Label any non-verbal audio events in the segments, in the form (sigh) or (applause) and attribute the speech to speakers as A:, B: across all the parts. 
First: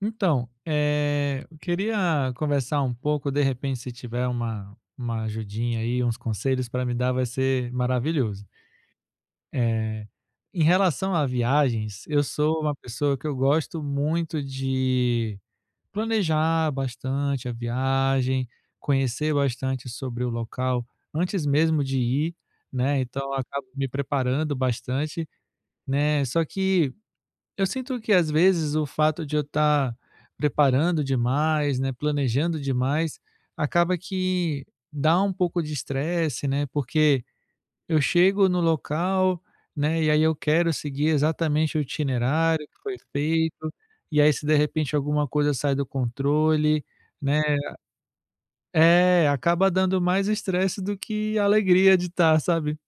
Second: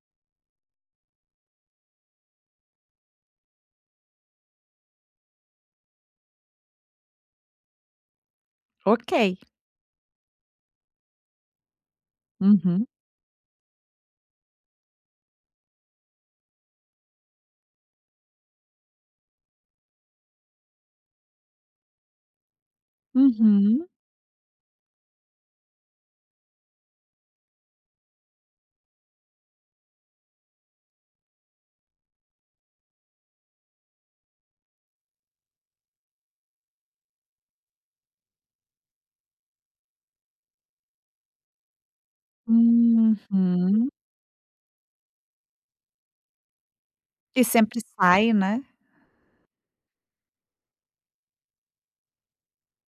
A: Então, eu queria conversar um pouco, de repente, se tiver uma ajudinha aí, uns conselhos para me dar, vai ser maravilhoso.
B: Ok.
A: Eh, Em relação a viagens, eu sou uma
B: Uhum,
A: pessoa que eu gosto muito de planejar bastante a viagem, conhecer bastante sobre o local antes mesmo de ir, né? Então, eu acabo
B: uhum,
A: me preparando bastante, né? Só que eu sinto que às vezes o fato de eu estar preparando demais, né, planejando demais, acaba que dá um pouco de estresse, né? Porque eu chego no local, né, e aí eu quero seguir exatamente o itinerário que foi feito,
B: uhum.
A: e aí se de repente alguma coisa sai do controle, né?
B: E sempre sai, né.
A: É, acaba dando mais estresse do que alegria de estar, sabe?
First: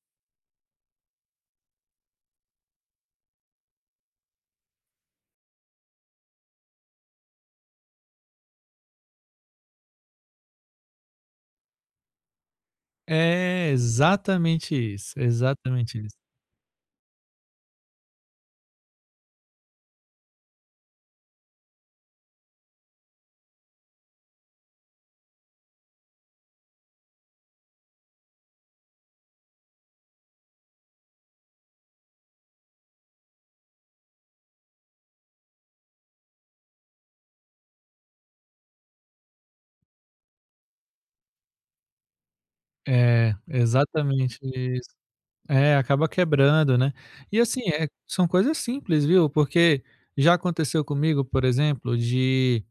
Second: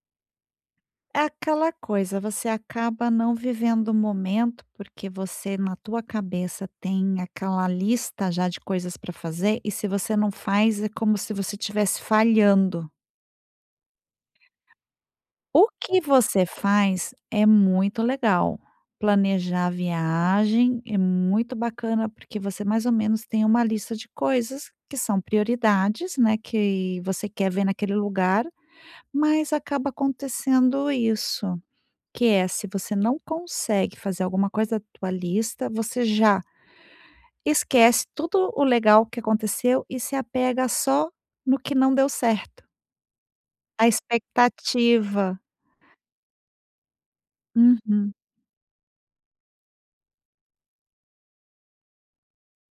B: É aquela coisa, você acaba não vivendo o momento, porque você na tua cabeça tem aquela lista já de coisas para fazer, e se você não faz, é como se você estivesse falhando.
A: É exatamente isso,
B: O
A: exatamente
B: que
A: isso.
B: você faz é muito legal. Planejar a viagem é muito bacana, porque você mais ou menos tem uma lista de coisas que são prioridades, né, que você quer ver naquele lugar, mas acaba acontecendo isso, que é se você não consegue fazer alguma coisa da tua lista, você já esquece tudo o legal que aconteceu e se apega só no que não deu certo.
A: É,
B: A
A: exatamente.
B: expectativa.
A: É, acaba quebrando, né. E assim,
B: Uhum,
A: são coisas simples, viu, porque já aconteceu comigo, por exemplo, de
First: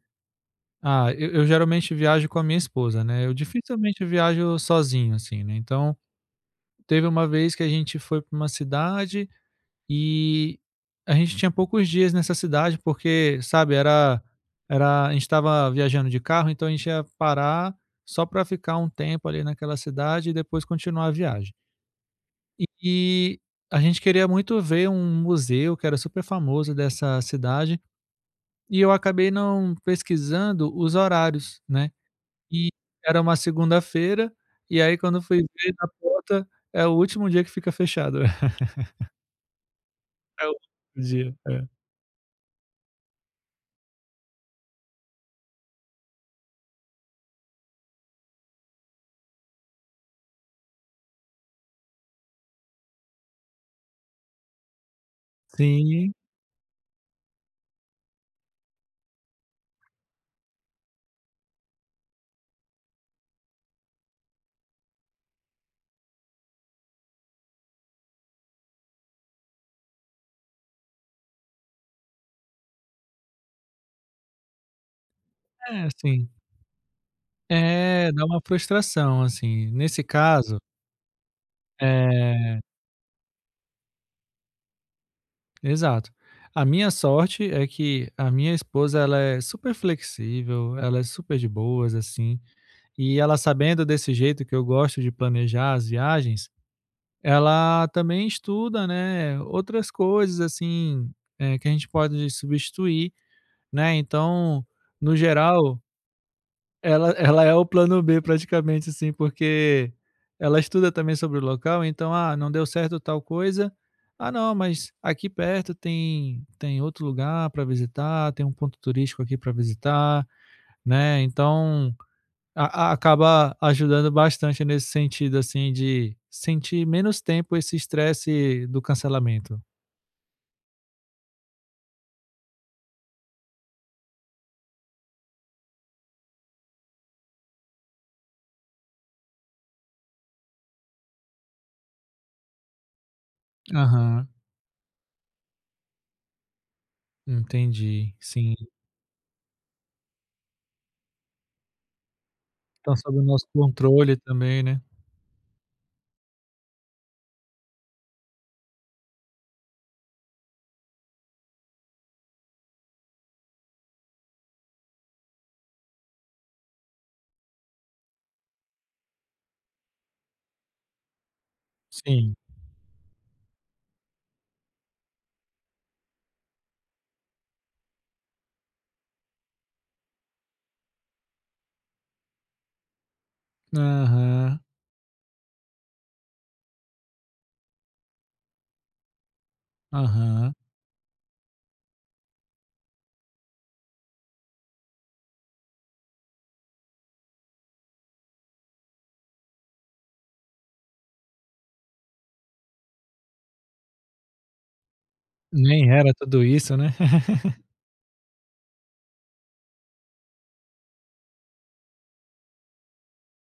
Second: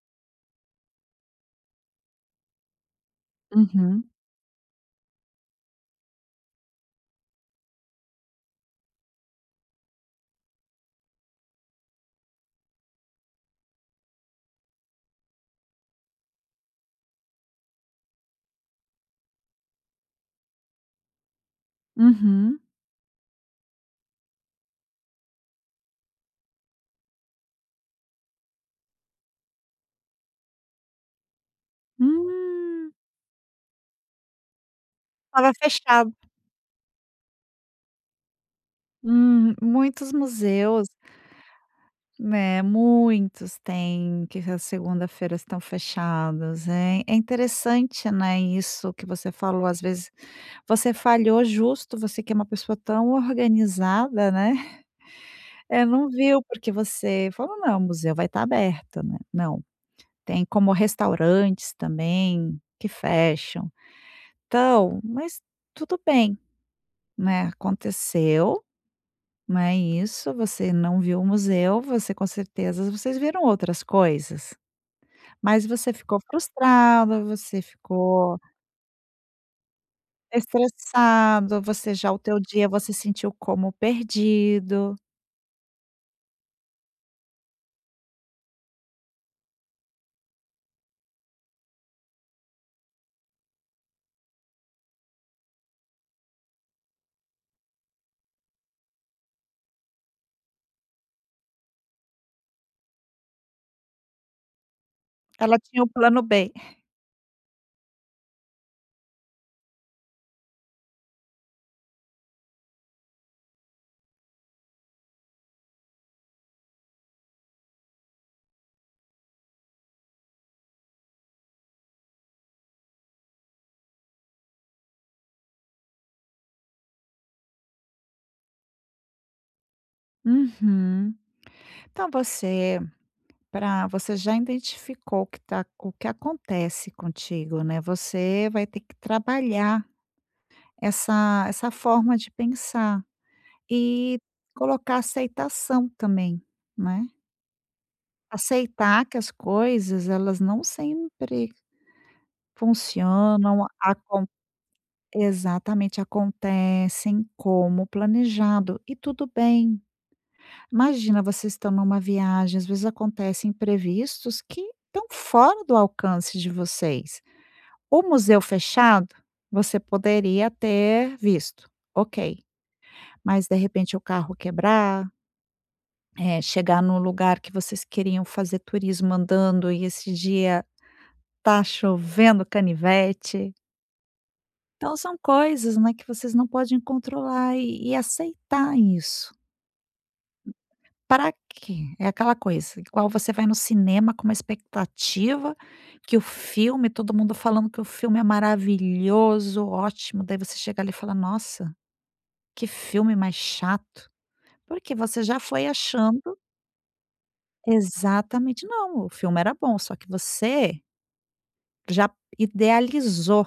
A: ah, eu geralmente viajo com a minha esposa, né, eu
B: uhum.
A: dificilmente viajo sozinho, assim, né, então teve uma vez que a gente foi para uma cidade e a gente tinha poucos dias nessa cidade, porque, sabe, era a gente estava viajando de carro, então a gente ia parar só para ficar um tempo ali naquela cidade e depois continuar a viagem.
B: Uhum.
A: E a gente queria muito ver um museu que era super famoso dessa cidade, e eu acabei não pesquisando os horários, né. E
B: Hum.
A: era uma segunda-feira, e aí quando eu fui
B: Estava
A: ver na
B: fechado.
A: porta, é o último dia que fica fechado. (laughs)
B: Muitos
A: É o último
B: museus,
A: dia, é.
B: né, muitos têm que as segunda-feira estão fechados. É interessante, né, isso que você falou, às vezes você falhou justo, você que é uma pessoa tão organizada, né, (laughs) é não
A: Sim,
B: viu, porque você falou: "Não, o museu vai estar aberto", né. Não, tem como restaurantes também que fecham. Então, mas tudo bem, né, aconteceu. Não é isso, você não viu o museu, você com certeza vocês viram outras coisas, mas
A: é
B: você ficou
A: assim,
B: frustrado, você
A: é, dá
B: ficou
A: uma frustração, assim. Nesse caso
B: estressado, você já o teu
A: é,
B: dia você sentiu como perdido.
A: exato. A minha sorte é que a minha esposa ela é super flexível, ela é super de boas, assim. E ela sabendo desse jeito que eu gosto de planejar as viagens, ela também estuda, né, outras coisas assim, que a gente pode substituir, né, então, no
B: Ela
A: geral,
B: tinha um plano B.
A: ela (laughs) ela é o plano B praticamente, assim, porque ela estuda também sobre o local, então: "Ah, não deu certo tal coisa. Ah, não, mas aqui perto tem outro lugar para visitar, tem um ponto turístico aqui para visitar", né, então, a acaba ajudando bastante nesse sentido, assim, de sentir menos tempo esse estresse do cancelamento.
B: Uhum. Então você para você já identificou o que tá o que acontece contigo, né, você vai ter que trabalhar essa forma de pensar e
A: Aham,
B: colocar aceitação também, né.
A: entendi. Sim,
B: Aceitar que as coisas elas não sempre
A: tá sob o nosso
B: funcionam,
A: controle
B: acon
A: também, né.
B: exatamente, acontecem como planejado e tudo bem. Imagina, vocês estão numa viagem, às vezes acontecem imprevistos que estão fora do alcance de vocês. O museu fechado, você poderia ter visto,
A: Sim.
B: ok, mas de repente o carro quebrar, chegar num lugar que vocês queriam fazer turismo andando e esse dia tá chovendo canivete.
A: Aham,
B: Então são coisas, né, que vocês não podem controlar e aceitar isso.
A: aham.
B: Para quê? É aquela coisa, igual você vai no cinema com uma expectativa que o filme todo mundo falando que o filme é maravilhoso, ótimo, daí você chega ali e fala: "Nossa, que filme mais chato". Porque você já foi
A: Nem era
B: achando
A: tudo isso, né. (laughs)
B: exatamente não, o filme era bom, só que você já idealizou,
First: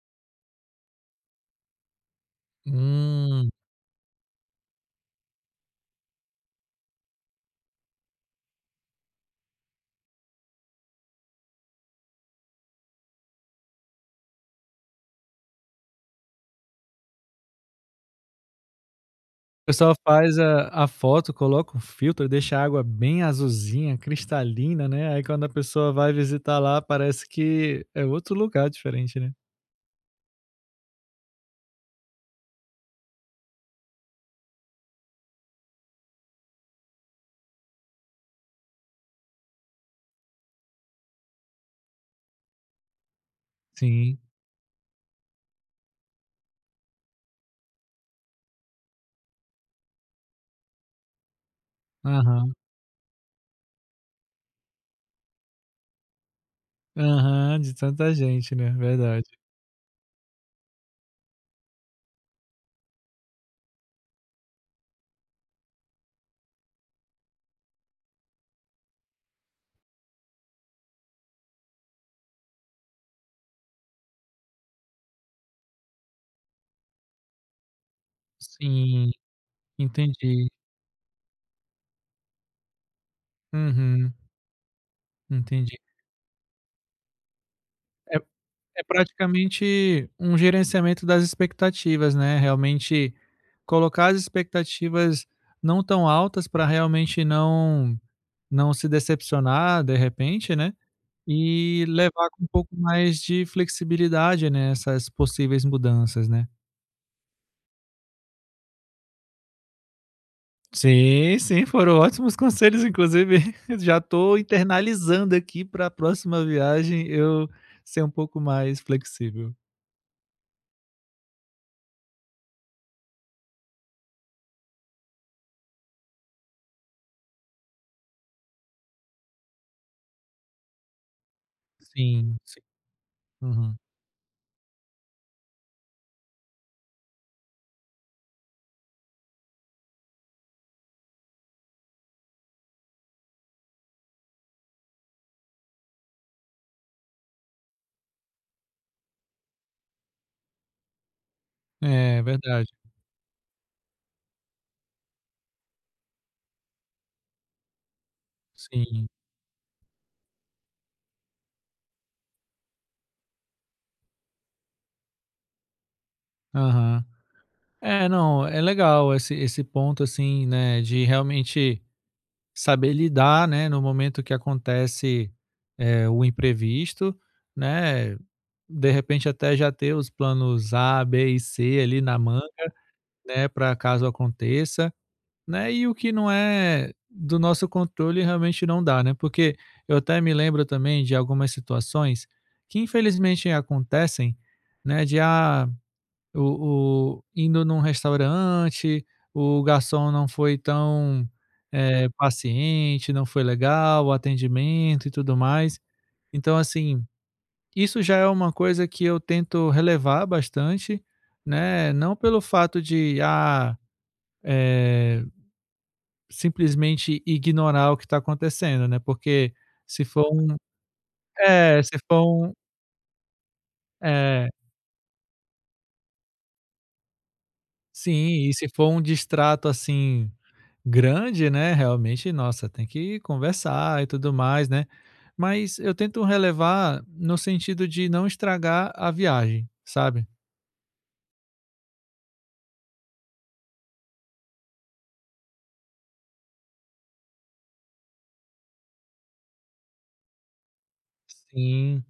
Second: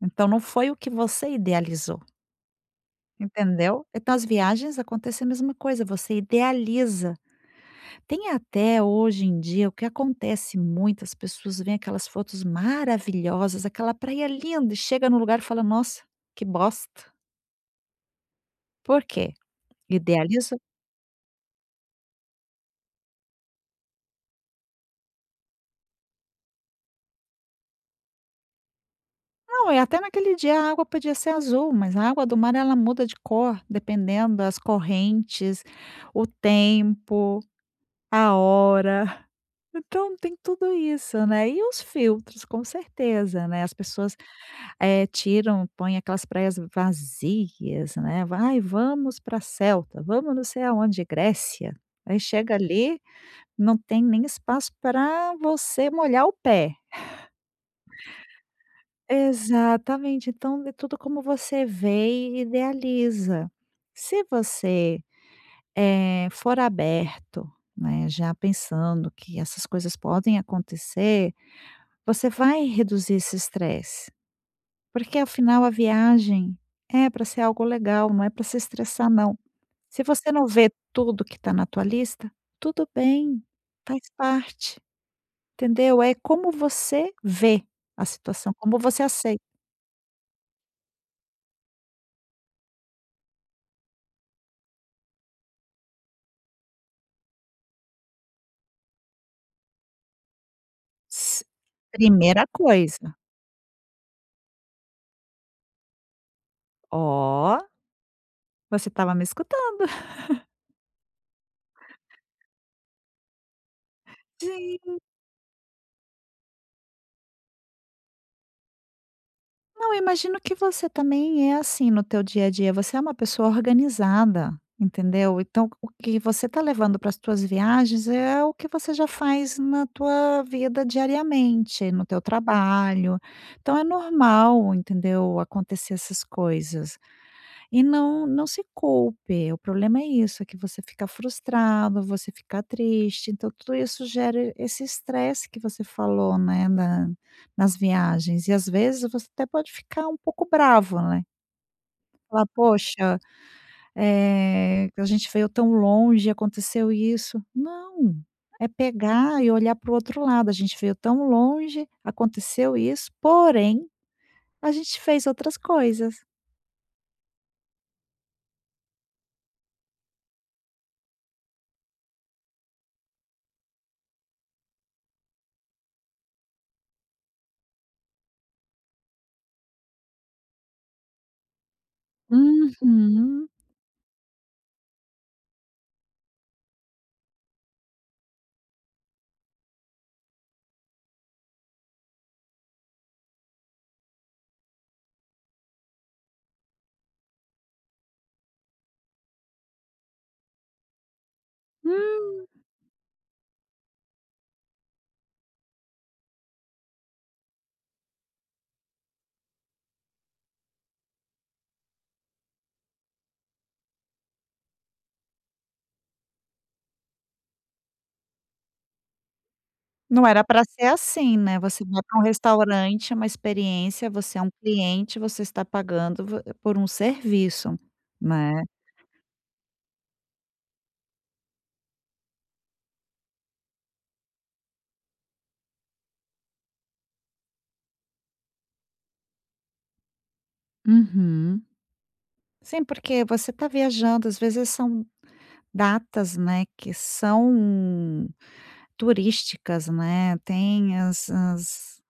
B: então não foi o que você idealizou.
A: Hum.
B: Entendeu? Então as viagens acontece a mesma coisa, você idealiza. Tem até hoje em dia o que acontece muito, as pessoas veem aquelas fotos maravilhosas, aquela praia linda e chega no lugar e fala: "Nossa, que bosta". Por quê?
A: O pessoal faz
B: Idealiza
A: a foto, coloca um filtro, deixa a água bem azulzinha, cristalina, né, aí quando a pessoa vai visitar lá, parece que é outro lugar diferente, né.
B: não, e até naquele dia a água podia ser azul, mas a água do mar ela muda de cor, dependendo das correntes, o tempo, a hora. Então tem tudo isso, né. E os filtros, com certeza, né, as pessoas
A: Sim.
B: Tiram, põem aquelas praias vazias, né, "Ai, vamos para Celta, vamos não sei aonde, Grécia". Aí
A: Aham.
B: chega ali, não tem nem espaço para você molhar o pé.
A: Aham, de tanta gente, né, verdade.
B: Exatamente, então é tudo como você vê e idealiza. Se você, for aberto, né, já pensando que essas coisas podem acontecer, você vai reduzir esse estresse. Porque afinal a viagem é para ser algo legal, não é para se
A: Sim,
B: estressar não. Se você não
A: entendi.
B: vê tudo que está na tua lista, tudo bem, faz
A: Uhum,
B: parte,
A: entendi.
B: entendeu? É como você vê a
A: É
B: situação, como
A: é
B: você aceita.
A: praticamente um gerenciamento das expectativas, né, realmente colocar as expectativas não tão altas para realmente não se decepcionar de repente, né.
B: S
A: E levar com
B: primeira
A: um pouco
B: coisa.
A: mais de flexibilidade, né, essas possíveis mudanças, né.
B: Ó, você estava me escutando.
A: Sim, sim, foram ótimos conselhos, inclusive (laughs) já estou
B: (laughs)
A: internalizando aqui para a próxima viagem eu ser um pouco mais flexível.
B: Não, eu imagino que você também é assim no teu dia a dia, você é uma pessoa organizada, entendeu? Então, o que você está levando para as tuas viagens é o que você já faz na tua vida diariamente, no teu
A: Sim, sim.
B: trabalho.
A: Uhum.
B: Então é normal, entendeu, acontecer essas coisas. E não se culpe, o problema é isso, é que você fica frustrado, você fica triste, então tudo isso gera esse estresse que você falou, né, na nas viagens. E às vezes você até pode ficar um pouco bravo, né.
A: É
B: Falar:
A: verdade,
B: "Poxa, a gente veio tão longe, aconteceu isso". Não, é
A: sim.
B: pegar e olhar para o outro lado, a gente veio tão longe, aconteceu isso, porém, a gente fez outras coisas.
A: Aham. É, não, é legal esse ponto, assim, né, de realmente saber lidar, né, no momento que acontece, o imprevisto, né. De repente até já ter os planos A, B e C ali na mão, né,
B: Uhum.
A: para caso aconteça, né, e o que não é do nosso controle realmente não dá, né, porque eu até me lembro também de algumas situações que infelizmente acontecem, né, de, ah, o indo num restaurante, o garçom não foi tão,
B: Hum.
A: paciente, não foi legal o atendimento e tudo mais. Então assim isso já é uma coisa que eu tento relevar bastante, né, não pelo fato de, ah, eh, simplesmente ignorar o que está acontecendo, né, porque se
B: Não
A: for
B: era
A: um
B: para ser assim, né,
A: é,
B: você
A: se
B: vai para um
A: for um
B: restaurante, é uma experiência, você é
A: é,
B: um cliente, você está pagando vo por um serviço,
A: sim, e
B: né.
A: se for um distrato, assim, grande, né, realmente, nossa, tem que conversar e tudo mais, né. Mas eu tento relevar no sentido de não estragar a viagem, sabe.
B: Uhum. Sim, porque você está viajando, às vezes são datas, né, que são turísticas, né, tem as
A: Sim.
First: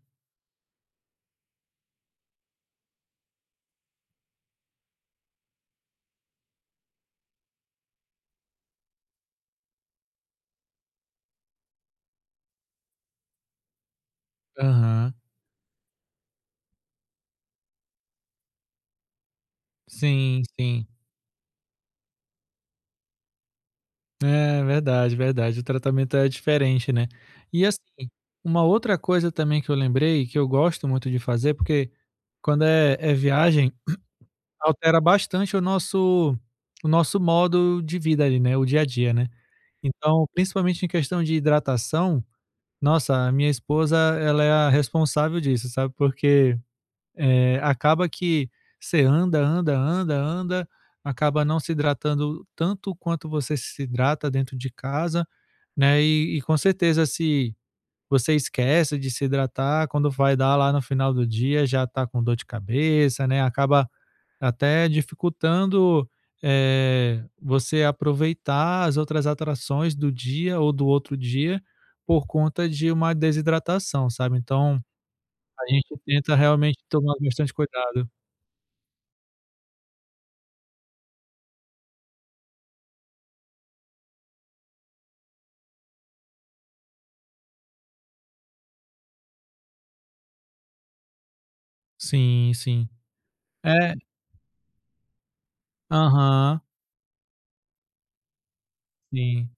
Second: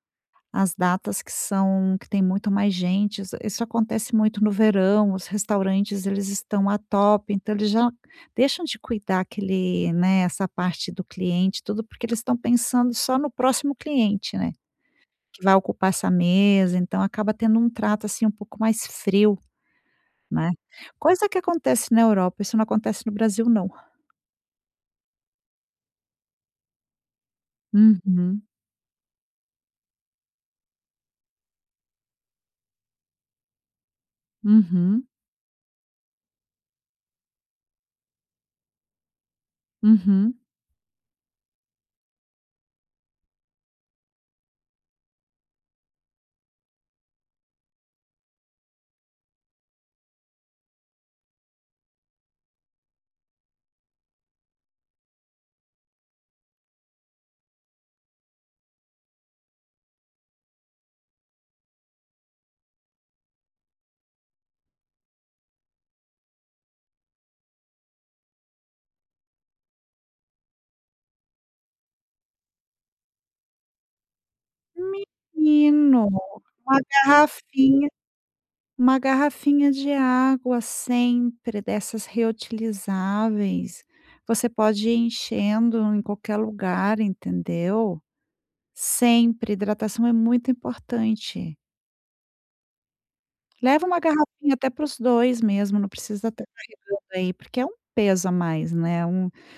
B: as datas que são que tem muito mais gente, isso acontece muito no verão, os restaurantes eles estão a top, então eles já deixam de cuidar aquele né, essa parte do cliente tudo, porque eles estão pensando só no próximo cliente, né,
A: Aham.
B: que vai ocupar essa mesa, então acaba tendo um trato, assim, um pouco mais frio,
A: Sim,
B: né.
A: sim.
B: Coisa que acontece na Europa, isso não acontece no Brasil não.
A: É verdade, verdade. O tratamento é diferente, né. E assim,
B: Uhum,
A: uma outra coisa também que eu lembrei, que eu gosto muito de fazer, porque quando é viagem, altera
B: uhum,
A: bastante o nosso modo de vida ali, né, o dia a dia, né. Então,
B: uhum.
A: principalmente em questão de hidratação, nossa, a minha esposa, ela é a responsável disso, sabe, porque acaba que você anda, anda, anda, anda, acaba não se hidratando tanto quanto você se hidrata dentro de casa, né? E com certeza, se você esquece de se hidratar, quando vai dar lá no final do dia, já está com dor de cabeça, né? Acaba até dificultando você aproveitar as outras atrações do dia ou do outro dia por conta de uma desidratação, sabe? Então, a gente
B: Menino,
A: tenta realmente
B: uma
A: tomar bastante
B: garrafinha.
A: cuidado.
B: Uma garrafinha de água sempre, dessas reutilizáveis. Você pode ir enchendo em qualquer lugar, entendeu. Sempre, hidratação é muito importante.
A: Sim, sim.
B: Leva
A: É
B: uma garrafinha até para os 2 mesmo, não precisa estar
A: aham,
B: carregando aí, porque é um peso a mais, né, um
A: sim.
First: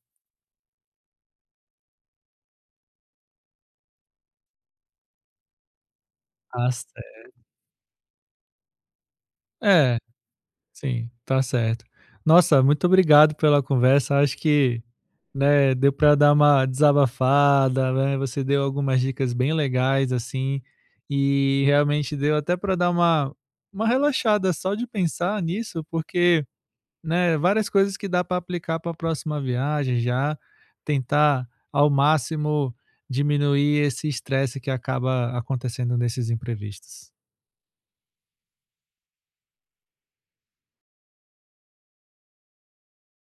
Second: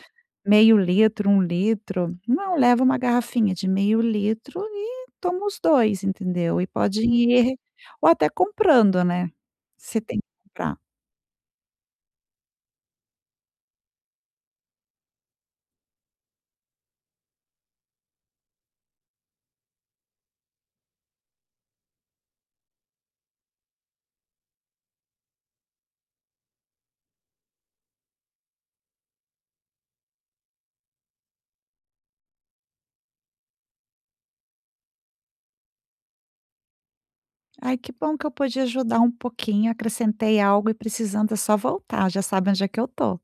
B: meio litro, um litro. Não, leva uma garrafinha de meio litro e toma os 2 entendeu. E
A: Tá
B: pode
A: certo.
B: ir ou até comprando, né,
A: É,
B: você tem que comprar.
A: sim, tá certo. Nossa, muito obrigado pela conversa, acho que, né, deu para dar uma desabafada, né, você deu algumas dicas bem legais, assim, e realmente deu até para dar uma relaxada só de pensar nisso, porque né, várias coisas que dá para aplicar para a próxima viagem já, tentar ao máximo diminuir esse estresse que acaba acontecendo nesses imprevistos.
B: Ai, que bom que eu pude ajudar um pouquinho, acrescentei algo e precisando é só voltar, já sabe onde é que eu tô.